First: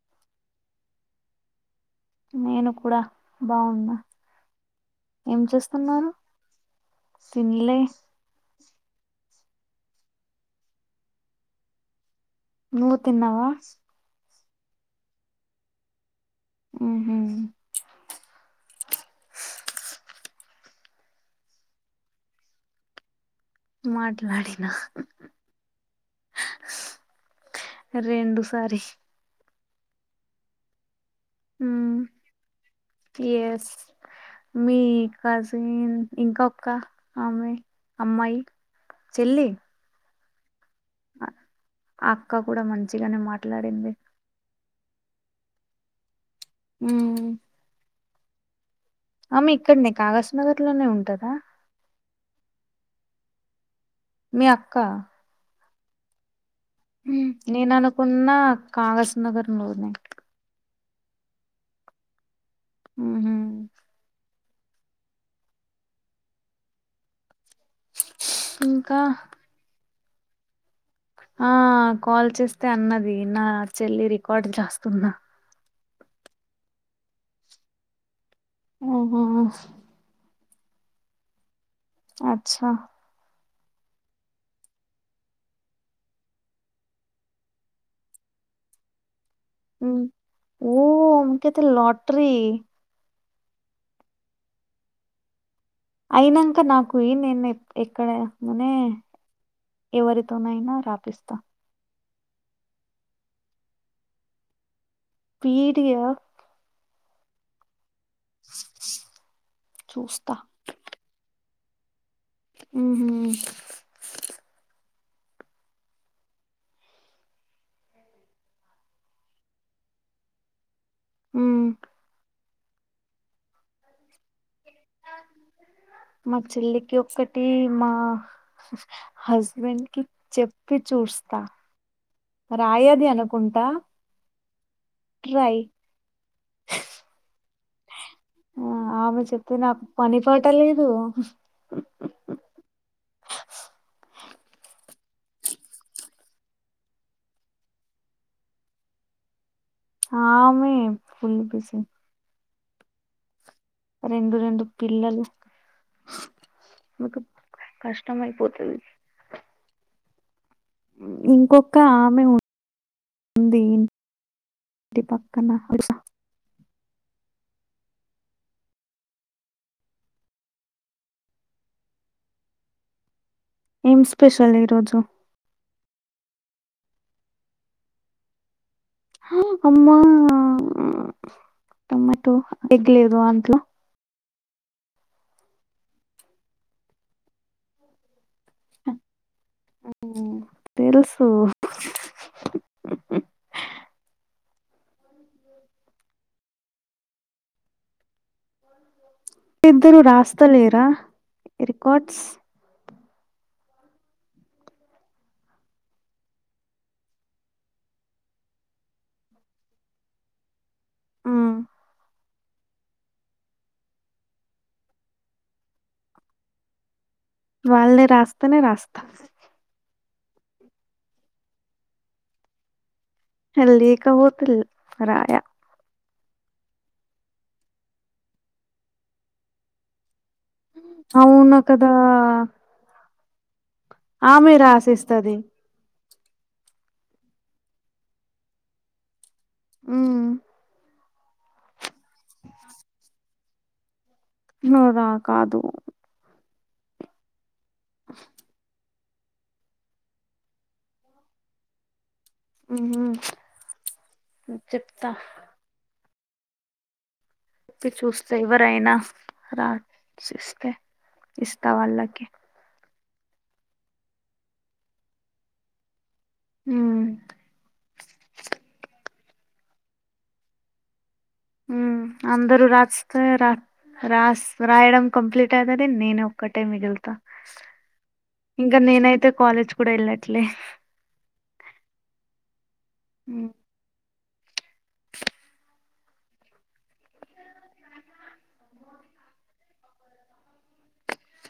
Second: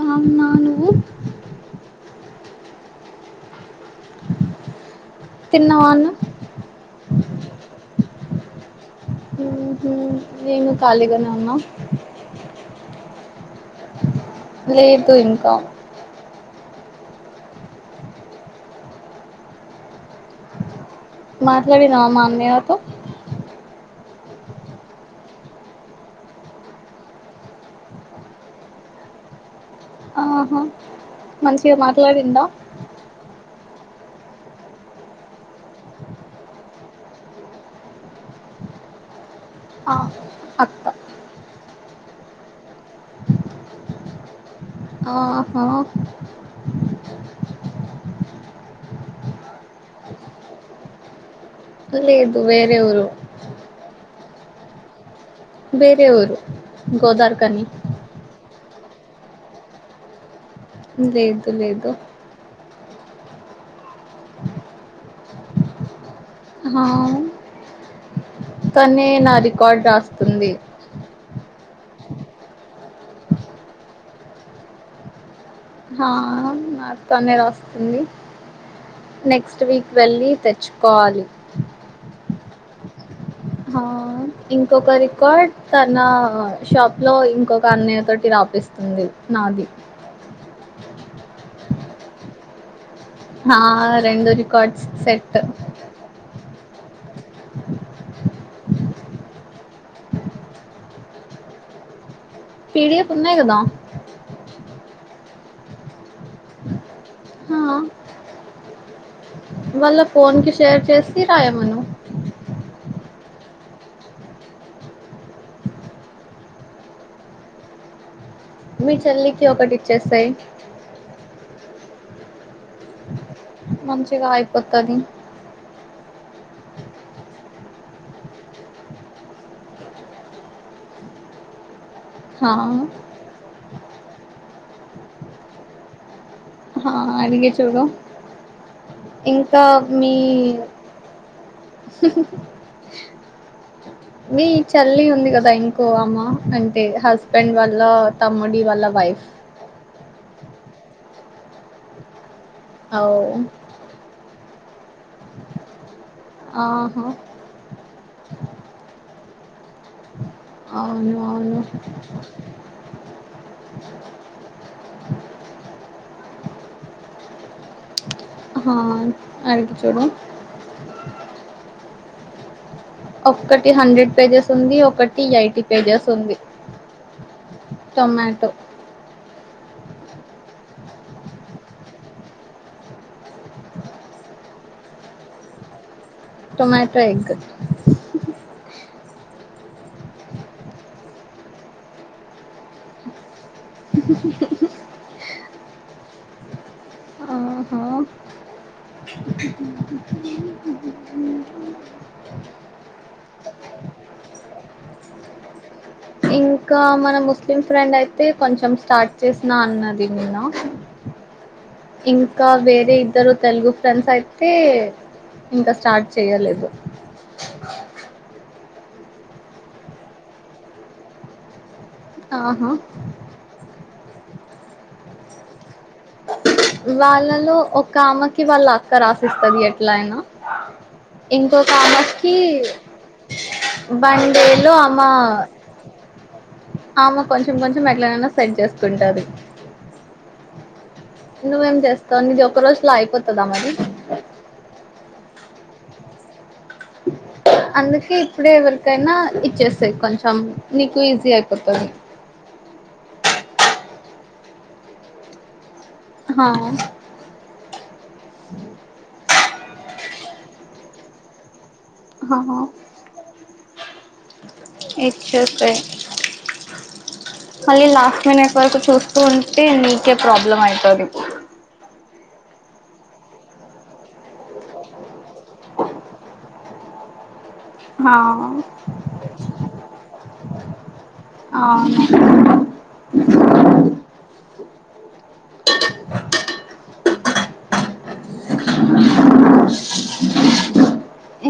బాగున్నా నువ్వు నేను కూడా బాగున్నా ఏం తిన్నావా చేస్తున్నారు అన్నం తిన్లే నేను కాళీగానే ఉన్నా నువ్వు తిన్నావా లేదు ఇంకా ఉహుమ్ మాట్లాడినవా మా అన్నయ్య తో మాట్లాడినా సరే అండి సారీ ఆహా మంచిగా ఉమ్ మాట్లాడిండా ఎస్ మీ కజిన్ ఇంకొక్క ఆమె అమ్మాయి చెల్లి ఆ అక్క ఆ అక్క కూడా మంచిగానే మాట్లాడింది ఆహా హ్మ్ ఆమె ఇక్కడనే కాగస్ నగర్ లోనే ఉంటదా లేదు వేరే ఊరు మీ అక్క వేరే ఊరు గోదార్ కని నేను అనుకున్న కాగస్ నగర్ లోనే లేదు లేదు హ్మ్ హు ఆ ఇంకా తనే నా రికార్డ్ రాస్తుంది ఆ కాల్ చేస్తే అన్నది నా చెల్లి రికార్డు రాస్తున్న ఆ నాది తనే రాస్తుంది ఆహా నెక్స్ట్ వీక్ వెళ్ళి తె చ్చుకోవాలి అచ్చా ఇంకొక రికార్డ్ తన షాప్ లో ఇంకొక అన్నయ్య తోటి రాపి స్తుంది నాది ఓహో అంకిత లాట్రీ హా రెండు రికార్డ్ సెట్ అయినంక నాకు ఈ నేను ఇక్కడ మునే ఎవరితోనైనా రాపిస్తా పిడిఎఫ్ ఉన్నాయ్ కదా పిడిఎఫ్ ఆ వాళ్ళ చూస్తా ఫోన్ కి షేర్ చేసి రాయ్ ఉహూ మీ చెల్లికి ఒకటి ఇచ్చేసేయ్ ఉమ్ మంచిగా అయిపోతది మా చెల్లికి ఒక్కటి మా హస్బెండ్ కి చెప్పి చూస్తా ఆ రాయది అనుకుంటా ట్రై ఆ ఆమె [unintelligible] చెప్తే ఇంకా నాకు మీ పని పాట లేదు మీ చెల్లి ఉంది కదా ఇంకో ఆమె అంటే హస్బెండ్ వాళ్ళ తమ్ముడి వాళ్ళ వైఫ్ ఫ్ ఆమె ఫుల్ బిజీ ఆ ఓ రెండు రెండు పిల్లలు ఆహా మొత్తం అయిపోతది అవును అవును ఇంకొక ఆమె ఉంది నీ పక్కన స హా అటు చూడు ఒక్కటి ఏం హండ్రెడ్ పేజెస్ స్పెషల్ ఉంది ఈరోజు ఒకటి ఎయిటీ పేజెస్ ఉంది టొమాటో హో అమ్మా టొమాటో ఎగ్ లేదు అంట్ల టొమాటో ఎగ్ తెలుసు అ ఆహా ఇద్దరు రాస్తలేరా రికార్డ్స్ ఇంకా మన ముస్లిం ఫ్రెండ్ అయితే కొంచెం స్టార్ట్ చేసినా అన్నది నిన్న ఇంకా వేరే ఇద్దరు తెలుగు ఫ్రెండ్స్ అయితే ఇంకా స్టార్ట్ చేయలేదు వాళ్ళు నే రాస్తేనే రాస్తా ఆహా వాళ్ళు లేకపోతే రాయా వాళ్ళలో ఒక ఆమెకి వాళ్ళ అక్క రాసిస్తది ఎట్లైనా అవును ఇంకొక కదా ఆమెకి ఆమె బండేలు అమ్మ రాసిస్తది ఆమ కొంచెం కొంచెం ఎట్లనైనా సెట్ జేసుకుంటది ఉమ్ నువ్వేం జేస్తాం నీది ఒక్క రోజులో అయిపోతదా మరి నాదా కాదు అందుకే ఇప్పుడే ఎవరికైనా ఇచ్చేసేయ్ కొంచెం నీకు ఈజీ అయిపోతది ఉమ్ చెప్తా హా ఇప్పి చూస్తే ఎవరైనా రాసిస్తే ఇస్త కావాలకి హా ఇట్సోకే ఉమ్ మళ్ళీ లాస్ట్ మినట్ వరకు చూస్తూ ఉంటే నీకే ప్రాబ్లమ్ అయితది ఉమ్ అందరూ రాస్తే రా రాస్ రాయడం కంప్లీట్ అయితనది నేను ఒక్కటే మిగులుతా హా ఇంగా నేనైతే కాలేజ్ కూడా యెళ్ళట్లే ఉమ్, అవునా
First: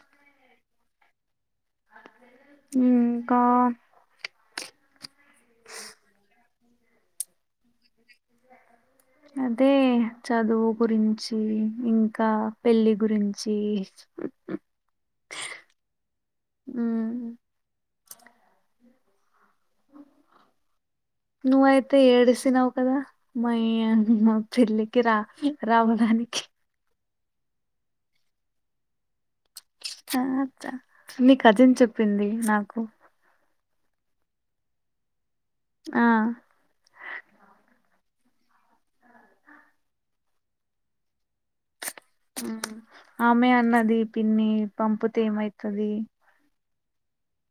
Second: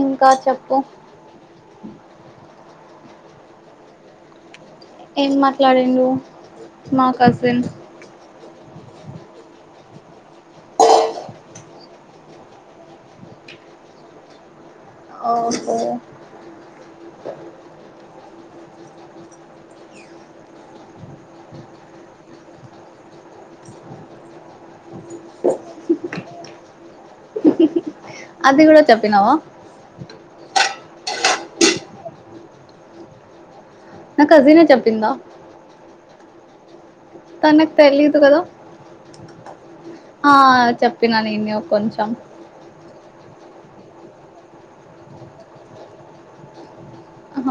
ఇంకా చెప్పు ఇంకా ఏం మాట్లాడిండు మా కజిన్ అదే చదువు గురించి ఇంకా పెళ్ళి గురించి ఓహో ఉమ్ నువైతే ఏడుసినవ్ కదా మై మా పెళ్ళికి రా రావాలని నక [inaudible] అది గూడ చెప్పినవా ఆ, నీ కజిన్ చెప్పింది నాకు నా కజినే చెప్పిందా ఆ తనకు తెలిలదు గదా ఆ చెప్పినా నేనె ఇగ కొంచం ఆమె అన్నది పిన్ని పంపుతే ఏమైతది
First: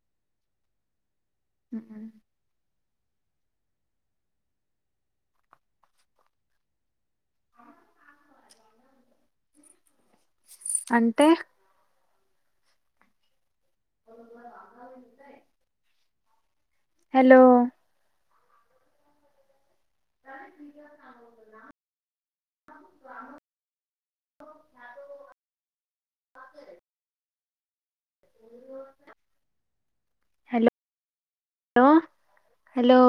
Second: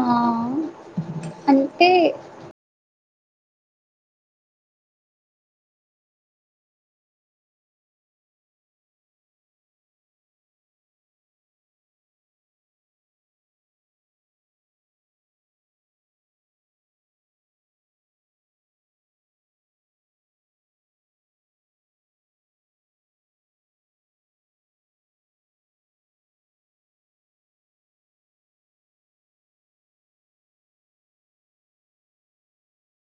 ఆ ఉ అంటే [inaudible] అంటే వా ఉంటయి [inaudible] హలో ే [inaudible] అంది [inaudible] అ [inaudible] హ హలో హలో